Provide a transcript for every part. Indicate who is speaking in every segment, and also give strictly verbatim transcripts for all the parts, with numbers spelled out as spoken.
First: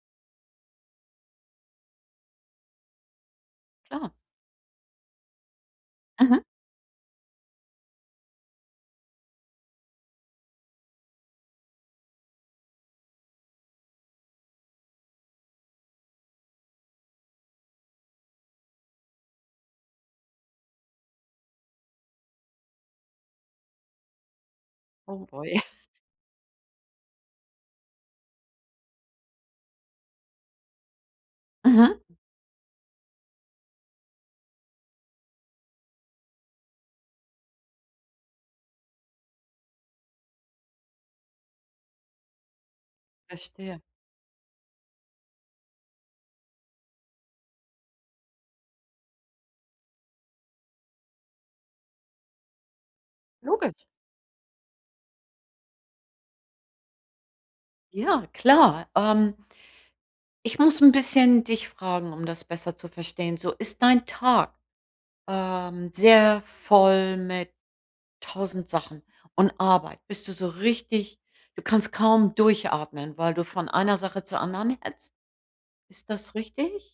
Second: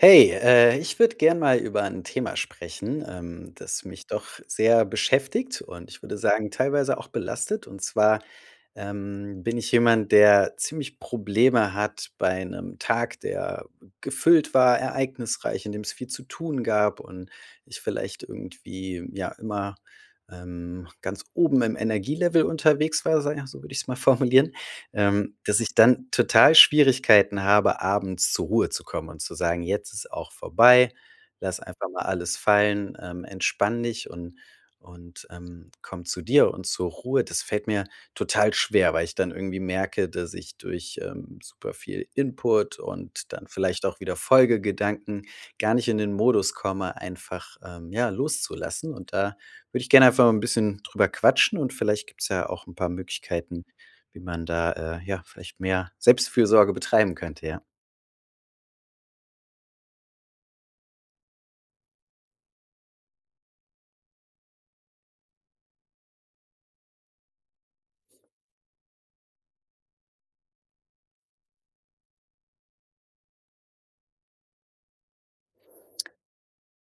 Speaker 1: Hey, äh, ich würde gerne mal über 'n Thema sprechen, ähm, das mich
Speaker 2: Klar.
Speaker 1: doch sehr beschäftigt und ich würde
Speaker 2: Mhm.
Speaker 1: sagen, teilweise auch belastet. Und zwar, ähm, bin ich jemand, der ziemlich Probleme hat bei 'nem Tag, der gefüllt war, ereignisreich, in dem es viel zu tun gab und ich vielleicht irgendwie, ja, immer, ähm, ganz oben im Energie-Level unterwegs war, sage ich also, würde ich es mal formulieren,
Speaker 2: Oh,
Speaker 1: ähm,
Speaker 2: boy.
Speaker 1: dass ich dann total Schwierigkeiten habe, abends zur Ruhe zu kommen und zu sagen: „Jetzt ist auch vorbei, lass einfach
Speaker 2: Mhm.
Speaker 1: mal alles fallen, ähm, entspann dich und und, ähm, komm zu dir und zur Ruhe“, das fällt mir total schwer, weil ich dann irgendwie merke, dass ich durch, ähm, super viel Input und dann
Speaker 2: Verstehe.
Speaker 1: vielleicht auch wieder Folgegedanken gar nicht in den Modus komme, einfach, ähm, ja, loszulassen. Und da würde ich gerne einfach mal 'n bisschen drüber quatschen und vielleicht gibt's ja auch 'n paar Möglichkeiten,
Speaker 2: Logisch!
Speaker 1: wie man da, äh, ja, vielleicht mehr Selbstfürsorge betreiben könnte, ja.
Speaker 2: Ja, klar. Ähm ich muss 'n bisschen dich fragen, um das besser zu verstehen. So, ist dein Tag, ähm, sehr voll mit tausend Sachen und Arbeit? Bist du so richtig du kannst kaum durchatmen, weil du von einer Sache zur anderen hetzt? Ist das richtig?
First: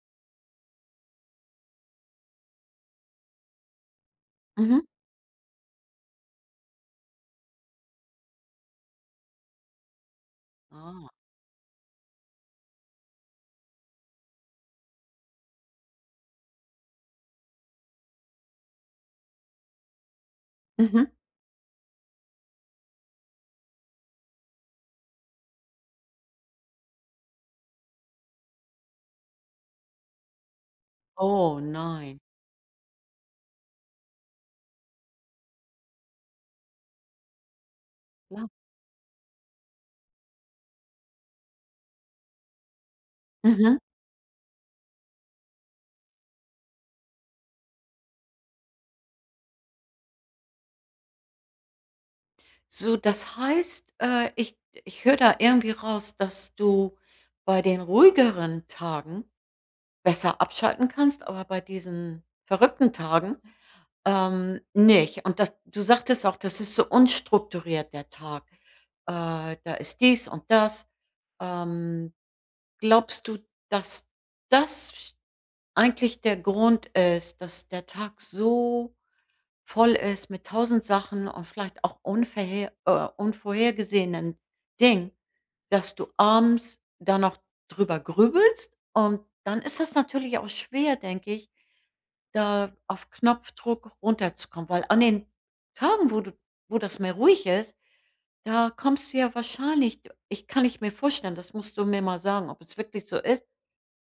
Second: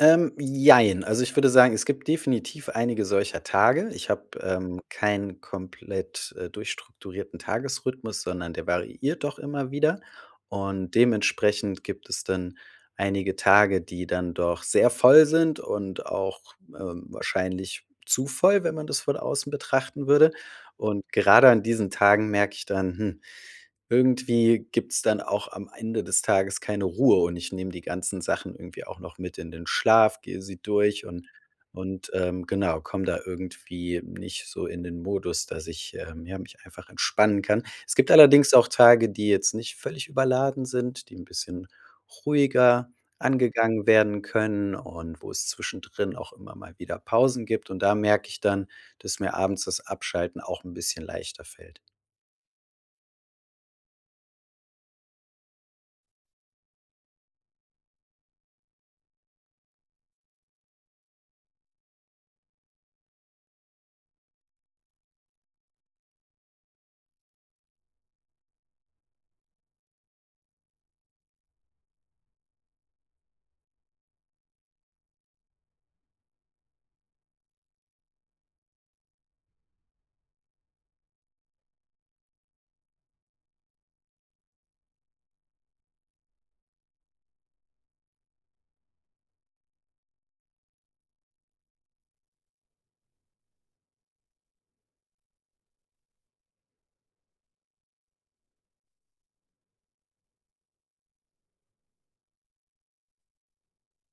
Speaker 1: Ähm, jein. Also, ich würde sagen, es gibt definitiv einige solcher Tage. Ich habe, ähm,
Speaker 2: Mhm.
Speaker 1: keinen komplett, äh, durchstrukturierten Tagesrhythmus, sondern der variiert doch immer wieder. Und
Speaker 2: Ah.
Speaker 1: dementsprechend gibt es dann einige Tage, die dann doch sehr voll sind und auch, äh, wahrscheinlich zu voll, wenn man das von außen betrachten würde. Und
Speaker 2: Mhm.
Speaker 1: gerade an diesen Tagen merke ich dann, hm, irgendwie gibt's dann auch am Ende des Tages keine Ruhe und ich nehme die ganzen Sachen irgendwie auch noch mit in den Schlaf, gehe sie durch und
Speaker 2: Oh,
Speaker 1: und,
Speaker 2: nein.
Speaker 1: ähm, genau, komme da irgendwie nicht so in den Modus, dass ich, ähm, ja, mich einfach entspannen kann. Es gibt
Speaker 2: Ja.
Speaker 1: allerdings auch Tage, die jetzt nicht völlig überladen sind, die 'n bisschen ruhiger
Speaker 2: Mhm.
Speaker 1: angegangen werden können und wo es zwischendrin auch immer mal wieder Pausen gibt. Und da merke ich dann, dass mir abends das Abschalten auch 'n bisschen leichter fällt.
Speaker 2: So, das heißt, äh, ich ich höre da irgendwie raus, dass du bei den ruhigeren Tagen besser abschalten kannst, aber bei diesen verrückten Tagen, ähm, nicht. Und dass du sagtest auch, das ist so unstrukturiert, der Tag. Äh, da ist dies und das, ähm. Glaubst du, dass das eigentlich der Grund ist, dass der Tag so voll ist mit tausend Sachen und vielleicht auch unverhe äh, unvorhergesehenen Dingen, dass du abends da noch drüber grübelst. Und dann ist es natürlich auch schwer, denke ich, da auf Knopfdruck runterzukommen. Weil an den Tagen, wo du wo das mehr ruhig ist, da kommst du ja wahrscheinlich ich kann ich mir vorstellen, das musst du mir mal sagen, ob es wirklich so ist.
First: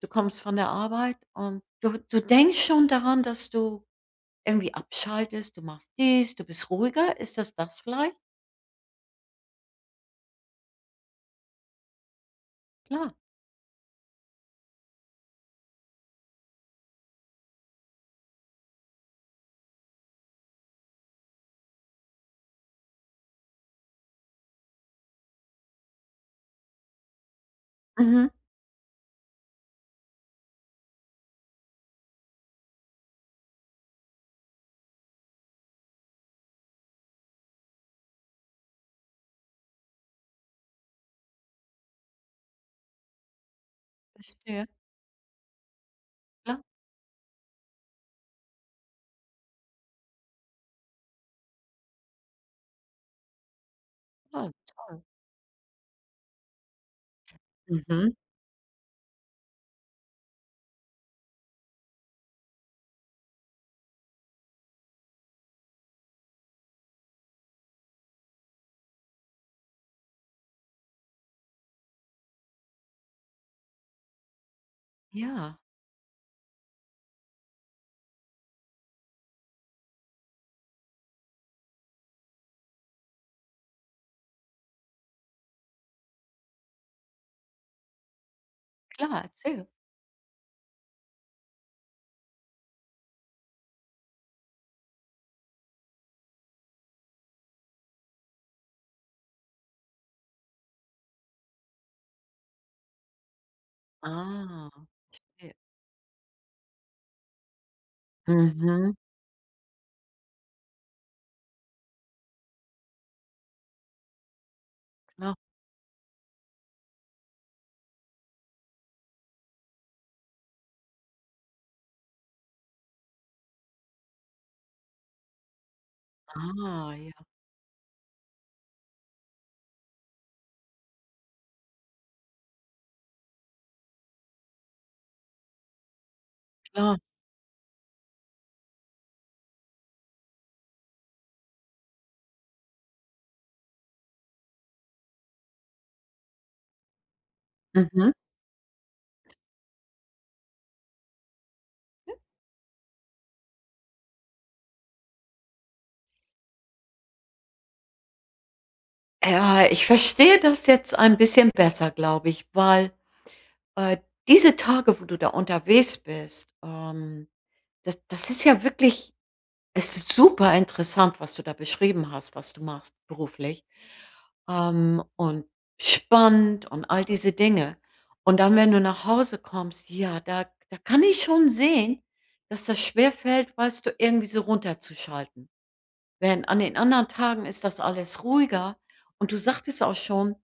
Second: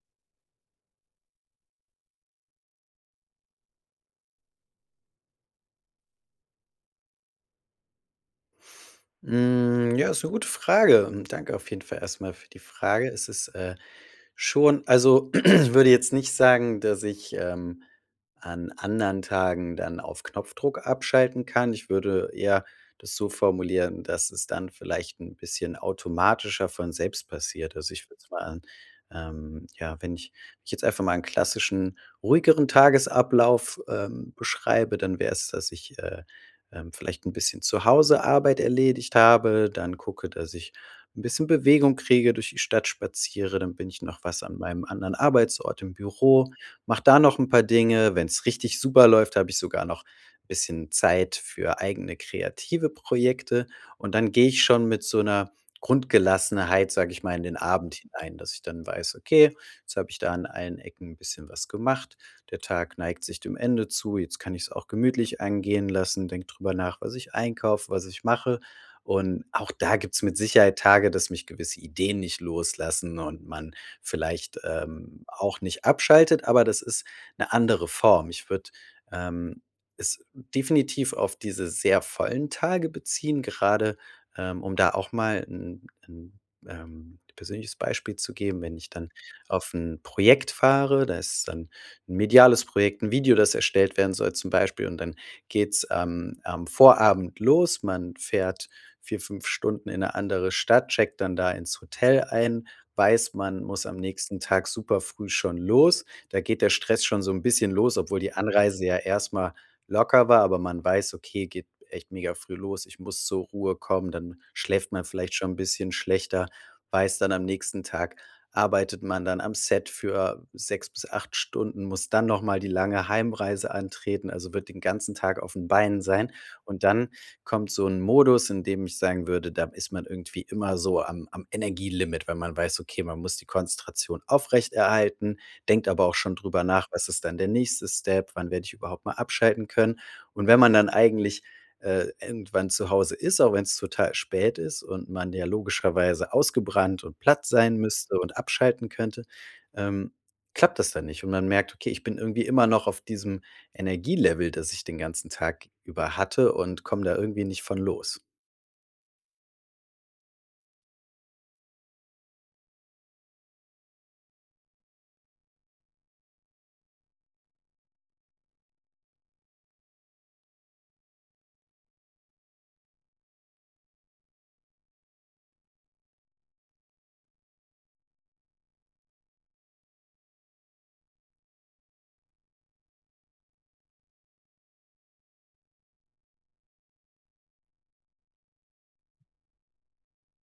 Speaker 2: Du kommst von der Arbeit und du du denkst schon daran, dass du irgendwie abschaltest, du machst dies, du bist ruhiger. Ist das das vielleicht?
Speaker 1: Hm, ja, ist 'ne gute Frage. Danke auf jeden Fall erst mal für die Frage.
Speaker 2: Klar.
Speaker 1: Es ist, äh, schon also, ich würde jetzt nicht sagen, dass ich, ähm, an anderen Tagen dann auf Knopfdruck abschalten kann. Ich würde eher das so formulieren, dass es dann vielleicht 'n bisschen automatischer von selbst passiert. Also, ich würde
Speaker 2: Mhm.
Speaker 1: sagen, ähm, ja, wenn ich ich jetzt einfach mal 'n klassischen ruhigeren Tagesablauf, ähm, beschreibe, dann wär's, dass ich, äh, ähm, vielleicht 'n bisschen zu Hause Arbeit erledigt habe, dann gucke, dass ich 'n bisschen Bewegung kriege, durch die Stadt spaziere, dann bin ich noch was an
Speaker 2: Verstehe.
Speaker 1: meinem anderen Arbeitsort im Büro.
Speaker 2: Ja.
Speaker 1: Mache da noch 'n paar Dinge. Wenn's richtig super läuft, habe ich sogar noch 'n bisschen Zeit für eigene kreative Projekte. Und dann gehe
Speaker 2: Toll,
Speaker 1: ich schon
Speaker 2: toll.
Speaker 1: mit so 'ner Grundgelassenheit, sage ich mal, in den Abend
Speaker 2: Mhm.
Speaker 1: hinein, dass ich dann weiß: „Okay, jetzt habe ich da an allen Ecken 'n bisschen was gemacht. Der Tag neigt sich dem Ende zu. Jetzt kann ich's auch gemütlich angehen lassen,“ denke drüber nach, was ich einkaufe, was ich mache. Und auch da gibt's mit Sicherheit Tage, dass mich gewisse Ideen nicht loslassen und man vielleicht, ähm,
Speaker 2: Ja.
Speaker 1: auch nicht abschaltet, aber das ist 'ne andere Form. Ich würde, ähm, es definitiv auf diese sehr vollen Tage beziehen, gerade, ähm, um da auch mal 'n 'n, ähm, persönliches Beispiel zu geben. Wenn ich dann
Speaker 2: Klar, erzähl.
Speaker 1: auf 'n Projekt fahre, da ist dann 'n mediales Projekt, 'n Video, das erstellt werden soll zum Beispiel und dann geht's am am Vorabend los. Man fährt vier, fünf Stunden in 'ne andere Stadt, checkt dann da ins Hotel ein, weiß, man muss am nächsten Tag
Speaker 2: Ah,
Speaker 1: super früh
Speaker 2: verstehe.
Speaker 1: schon los. Da geht der Stress schon so 'n bisschen los, obwohl die Anreise
Speaker 2: Mhm.
Speaker 1: ja erst mal locker war. Aber man weiß: „Okay, geht echt mega früh los. Ich muss zur Ruhe kommen.“ Dann schläft man vielleicht
Speaker 2: Ja.
Speaker 1: schon 'n bisschen schlechter, weiß, dann am nächsten Tag arbeitet man dann am Set für sechs bis acht Stunden, muss dann noch mal die lange Heimreise antreten, also wird den ganzen Tag auf 'n Beinen sein. Und
Speaker 2: Ah,
Speaker 1: dann
Speaker 2: ja.
Speaker 1: kommt so 'n Modus, in dem ich sagen würde, da ist man irgendwie immer so am am Energielimit, wenn man weiß, okay, man muss die Konzentration aufrechterhalten, denkt aber auch schon drüber nach:
Speaker 2: Klar.
Speaker 1: „Was ist dann der nächste Step? Wann werde ich überhaupt mal abschalten können?“ Und wenn man dann eigentlich, äh, irgendwann zu Hause ist, auch wenn's total spät ist und man ja logischerweise ausgebrannt und platt sein
Speaker 2: Mhm.
Speaker 1: müsste und abschalten könnte, ähm, klappt das dann nicht. Und man merkt: „Okay, ich
Speaker 2: Mhm.
Speaker 1: bin irgendwie immer noch auf diesem Energielevel, das ich den ganzen Tag über hatte.“ Und komme da irgendwie nicht von los.
Speaker 2: Ja. Ich verstehe das jetzt ein bisschen besser, glaube ich, weil, äh, diese Tage, wo du da unterwegs bist, ähm, das das ist ja wirklich es ist super interessant, was du da beschrieben hast, was du machst beruflich, ähm, und spannend und all diese Dinge. Und dann, wenn du nach Hause kommst, ja, da da kann ich schon sehen, dass das schwerfällt, weißt du, irgendwie so runterzuschalten. Wenn an den anderen Tagen ist das alles ruhiger und du sagtest auch schon,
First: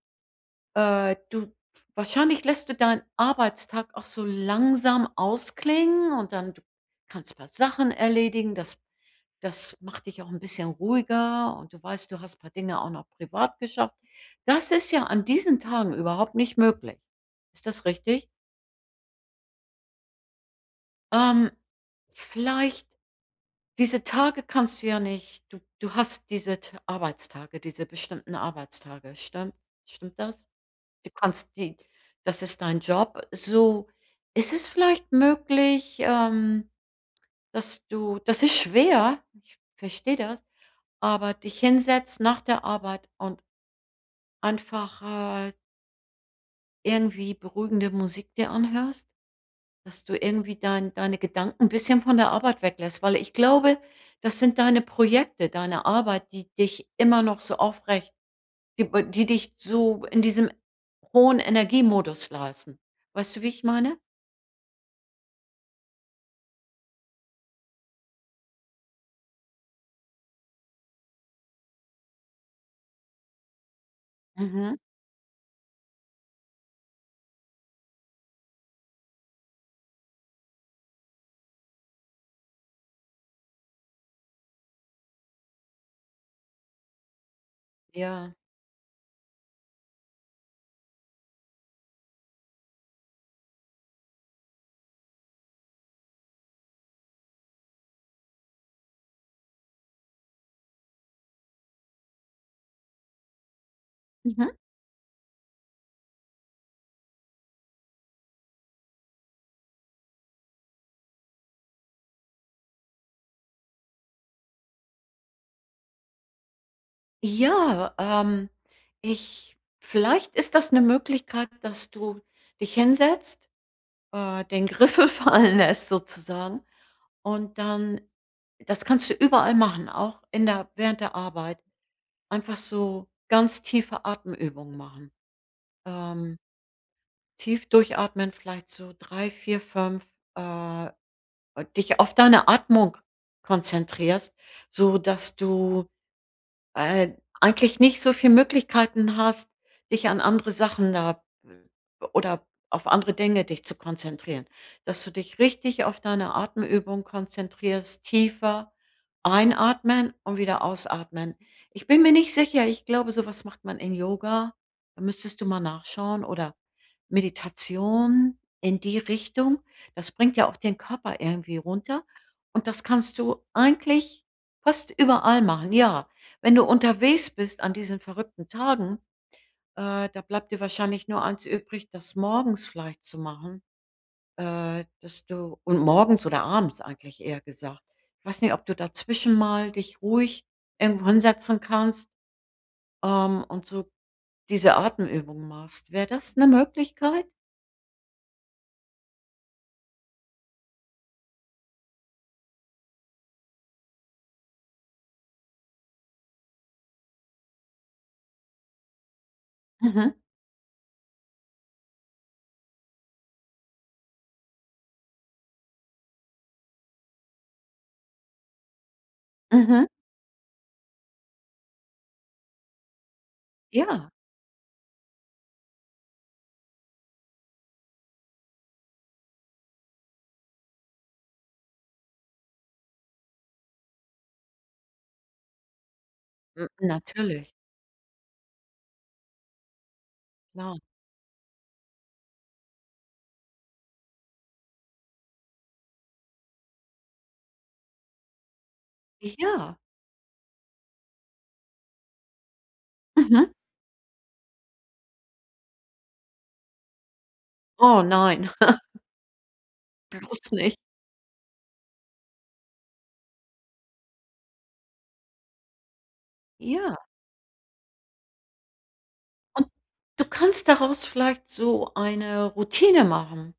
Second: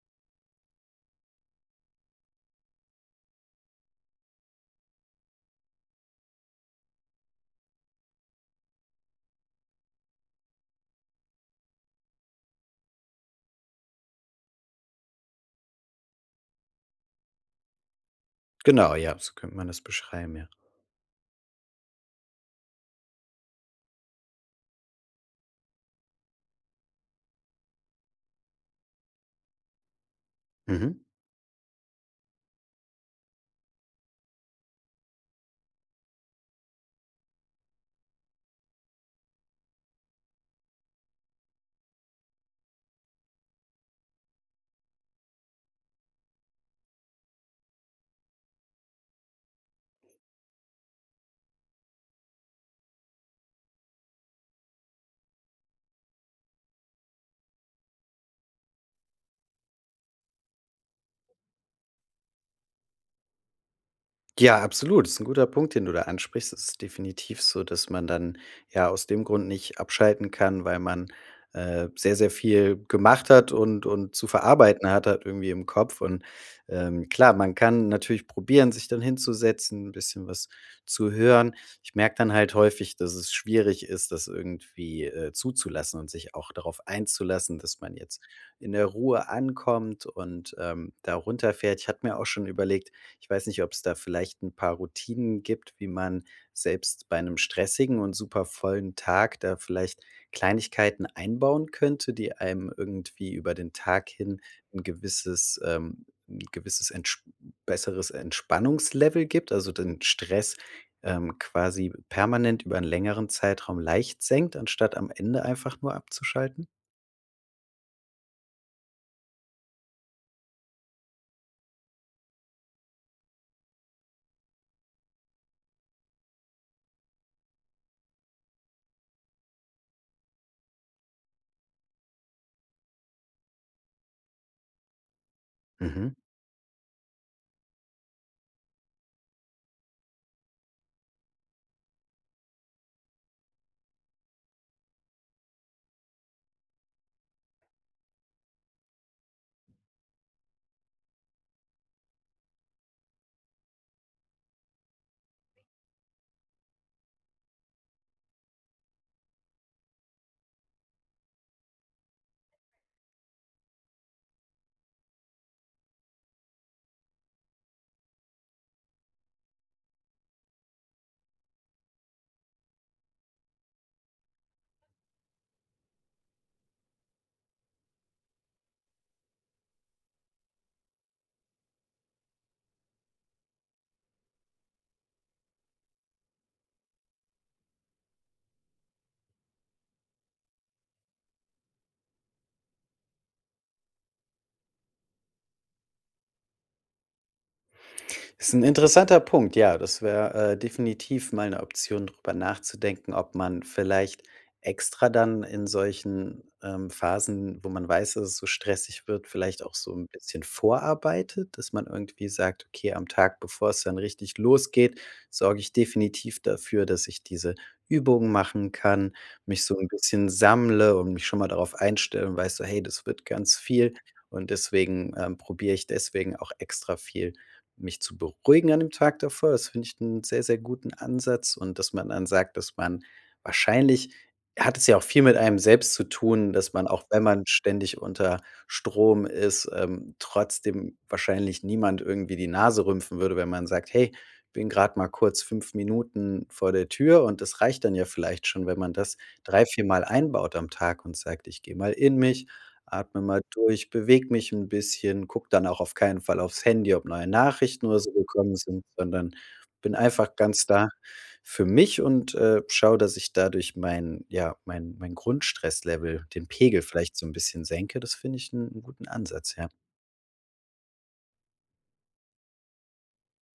Speaker 2: äh, du Wahrscheinlich lässt du deinen Arbeitstag auch so langsam ausklingen und dann kannst du paar Sachen erledigen, das das macht dich auch 'n bisschen ruhiger und du weißt, du hast 'n paar Dinge auch noch privat geschafft. Das ist ja an diesen Tagen überhaupt nicht möglich. Ist das richtig?
Speaker 1: Genau, ja, so könnte man das beschreiben, ja.
Speaker 2: Ähm. Vielleicht diese Tage kannst du ja nicht du du hast diese t Arbeitstage, diese bestimmten Arbeitstage, stimmt stimmt das?
Speaker 1: Mhm.
Speaker 2: Du kannst die das ist dein Job, so. Ist es vielleicht möglich, ähm, dass du das ist schwer, ich verstehe das, aber dich hinsetzt nach der Arbeit und einfach halt irgendwie beruhigende Musik dir anhörst, dass du irgendwie dein deine Gedanken 'n bisschen von der Arbeit weglässt. Weil ich glaube, das sind deine Projekte, deine Arbeit, die dich immer noch so aufrecht, die b die dich so in diesem hohen Energiemodus lassen. Weißt du, wie ich meine?
Speaker 1: Ja, absolut. Ist 'n guter Punkt, den du da ansprichst. Es ist definitiv so, dass man dann, ja, aus dem Grund nicht abschalten kann, weil man, äh, sehr, sehr viel gemacht hat und und zu
Speaker 2: Mhm.
Speaker 1: verarbeiten hat halt irgendwie im Kopf. Und, ähm, klar, man kann natürlich probieren, sich dann hinzusetzen, 'n bisschen was zu hören. Ich merke dann halt häufig, dass es schwierig ist, das irgendwie, äh, zuzulassen und sich auch darauf einzulassen, dass man jetzt
Speaker 2: Ja.
Speaker 1: in der Ruhe ankommt und, ähm, da runterfährt. Ich hatte mir auch schon überlegt ich weiß nicht, ob's da vielleicht 'n paar Routinen gibt, wie man selbst bei 'nem stressigen und super vollen Tag da vielleicht Kleinigkeiten einbauen könnte, die einem irgendwie über den Tag hin
Speaker 2: Mhm.
Speaker 1: 'n gewisses ähm, 'n gewisses Entsp besseres Entspannungslevel gibt, also den Stress, ähm, quasi permanent über 'n längeren Zeitraum leicht senkt, anstatt am Ende einfach nur abzuschalten?
Speaker 2: Ja, ähm, ich Vielleicht ist das 'ne Möglichkeit, dass du dich hinsetzt, äh, den Griffel fallen lässt sozusagen und dann das kannst du überall machen, auch in der während der Arbeit, einfach so ganz tiefe Atemübungen machen.
Speaker 1: Mhm.
Speaker 2: Ähm. Tief durchatmen vielleicht so drei, vier, fünf, äh, dich auf deine Atmung konzentrierst, so dass du, äh, eigentlich nicht so viel Möglichkeiten hast, dich an andere Sachen, da oder auf andere Dinge dich zu konzentrieren. Dass du dich richtig auf deine Atemübung konzentrierst, tiefer einatmen und wieder ausatmen. Ich bin mir nicht sicher, ich glaube, so was macht man in Yoga, da müsstest du mal nachschauen. Oder Meditation, in die Richtung. Das bringt ja auch den Körper irgendwie runter und das kannst du eigentlich fast überall machen. Ja, wenn du unterwegs bist an diesen verrückten Tagen, äh, da bleibt dir wahrscheinlich nur eins übrig, das morgens vielleicht zu machen, äh, dass du und morgens oder abends eigentlich eher gesagt. Ich weiß nicht, ob du dazwischen mal dich ruhig irgendwo hinsetzen kannst, ähm, und so diese Atemübungen machst. Wäre das 'ne Möglichkeit?
Speaker 1: Ist 'n interessanter Punkt. Ja, das wäre, äh, definitiv mal ‘ne Option, drüber nachzudenken, ob man vielleicht extra dann in solchen, ähm, Phasen, wo man weiß, dass es so stressig wird, vielleicht auch so ‘n
Speaker 2: Aha.
Speaker 1: bisschen vorarbeitet, dass man irgendwie sagt: „Okay, am Tag, bevor es dann richtig losgeht, sorge ich definitiv dafür, dass ich diese Übungen machen kann, mich so
Speaker 2: Mhm.
Speaker 1: ‘n bisschen sammle und mich schon mal darauf einstelle und weiß so: 'Hey, das wird ganz viel.'
Speaker 2: Ja.
Speaker 1: Und deswegen, ähm, probiere ich deswegen auch extra viel mich zu beruhigen an dem Tag davor.“ Das find ich 'n sehr, sehr guten Ansatz und dass man dann sagt, dass man Wahrscheinlich, hat es ja auch viel mit einem selbst zu tun,
Speaker 2: M
Speaker 1: dass man, auch wenn man
Speaker 2: natürlich.
Speaker 1: ständig unter Strom ist, ähm,
Speaker 2: Klar.
Speaker 1: trotzdem wahrscheinlich niemand irgendwie die Nase rümpfen würde, wenn man sagt: „Hey, bin grad mal kurz fünf Minuten vor der Tür.“ Und das reicht dann ja vielleicht schon, wenn man das drei,
Speaker 2: Ja.
Speaker 1: vier mal einbaut am Tag und sagt: „Ich gehe mal in mich, atme mal
Speaker 2: Mhm.
Speaker 1: durch, bewege mich 'n bisschen, gucke dann auch auf keinen Fall auf‘s Handy, ob neue Nachrichten oder
Speaker 2: Oh,
Speaker 1: so
Speaker 2: nein.
Speaker 1: gekommen sind, sondern bin einfach
Speaker 2: Bloß
Speaker 1: ganz
Speaker 2: nicht.
Speaker 1: da für mich und, äh, schaue, dass ich dadurch mein ja, mein mein Grundstress-Level, den Pegel
Speaker 2: Ja.
Speaker 1: vielleicht so ‘n bisschen senke.“ Das finde ich 'n 'n guten Ansatz,
Speaker 2: Und,
Speaker 1: ja.
Speaker 2: du kannst daraus vielleicht so eine Routine machen,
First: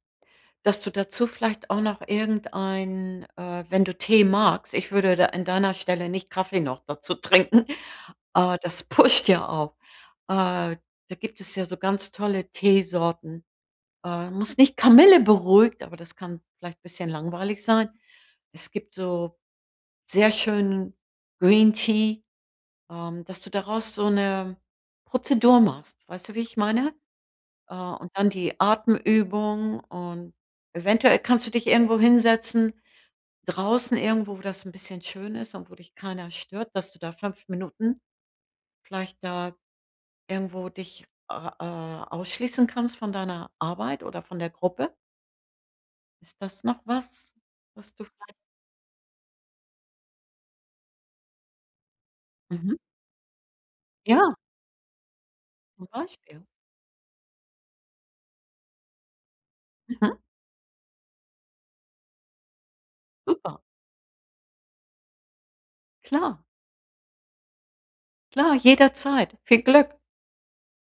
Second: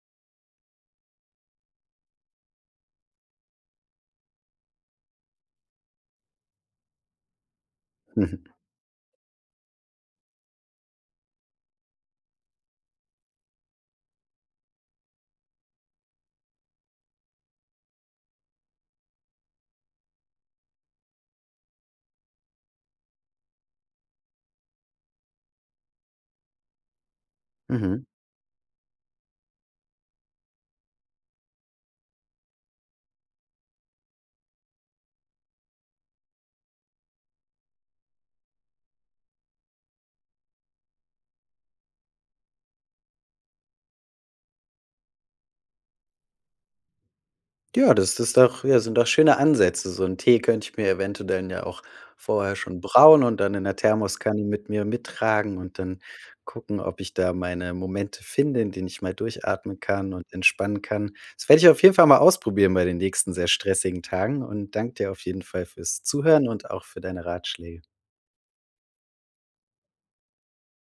Speaker 2: dass du dazu vielleicht auch noch irgendein, äh wenn du Tee magst, ich würde da an deiner Stelle nicht Kaffee noch dazu trinken,
Speaker 1: Mhm.
Speaker 2: äh, das pusht ja auch. Äh, da gibt es ja so ganz tolle Teesorten. Äh, muss nicht Kamille beruhigt, aber das kann vielleicht bisschen langweilig sein. Es gibt so sehr schönen Green Tea, ähm, dass du daraus so 'ne Prozedur machst. Weißt du, wie ich meine? Äh,
Speaker 1: Mhm.
Speaker 2: und dann die Atemübung und eventuell kannst du dich irgendwo hinsetzen. Draußen irgendwo, wo das 'n bisschen schön ist und wo dich keiner stört, dass du da fünf Minuten vielleicht da irgendwo dich a a ausschließen kannst von deiner Arbeit oder von der Gruppe? Ist das noch was, was
Speaker 1: Ja,
Speaker 2: du
Speaker 1: das
Speaker 2: vielleicht
Speaker 1: das doch ja, sind doch schöne Ansätze. So ‘n Tee könnte ich mir eventuell ja auch vorher
Speaker 2: Mhm.
Speaker 1: schon brauen und dann in der
Speaker 2: Ja.
Speaker 1: Thermoskanne mit mir mittragen und
Speaker 2: Zum
Speaker 1: dann
Speaker 2: Beispiel.
Speaker 1: gucken, ob ich da meine Momente finde, in denen ich mal durchatmen kann
Speaker 2: Mhm.
Speaker 1: und entspannen kann. Das werde ich auf jeden Fall mal ausprobieren bei den nächsten sehr
Speaker 2: Super.
Speaker 1: stressigen Tagen und danke dir auf jeden Fall fürs
Speaker 2: Klar.
Speaker 1: Zuhören und auch für deine Ratschläge.
Speaker 2: Klar, jederzeit. Viel Glück.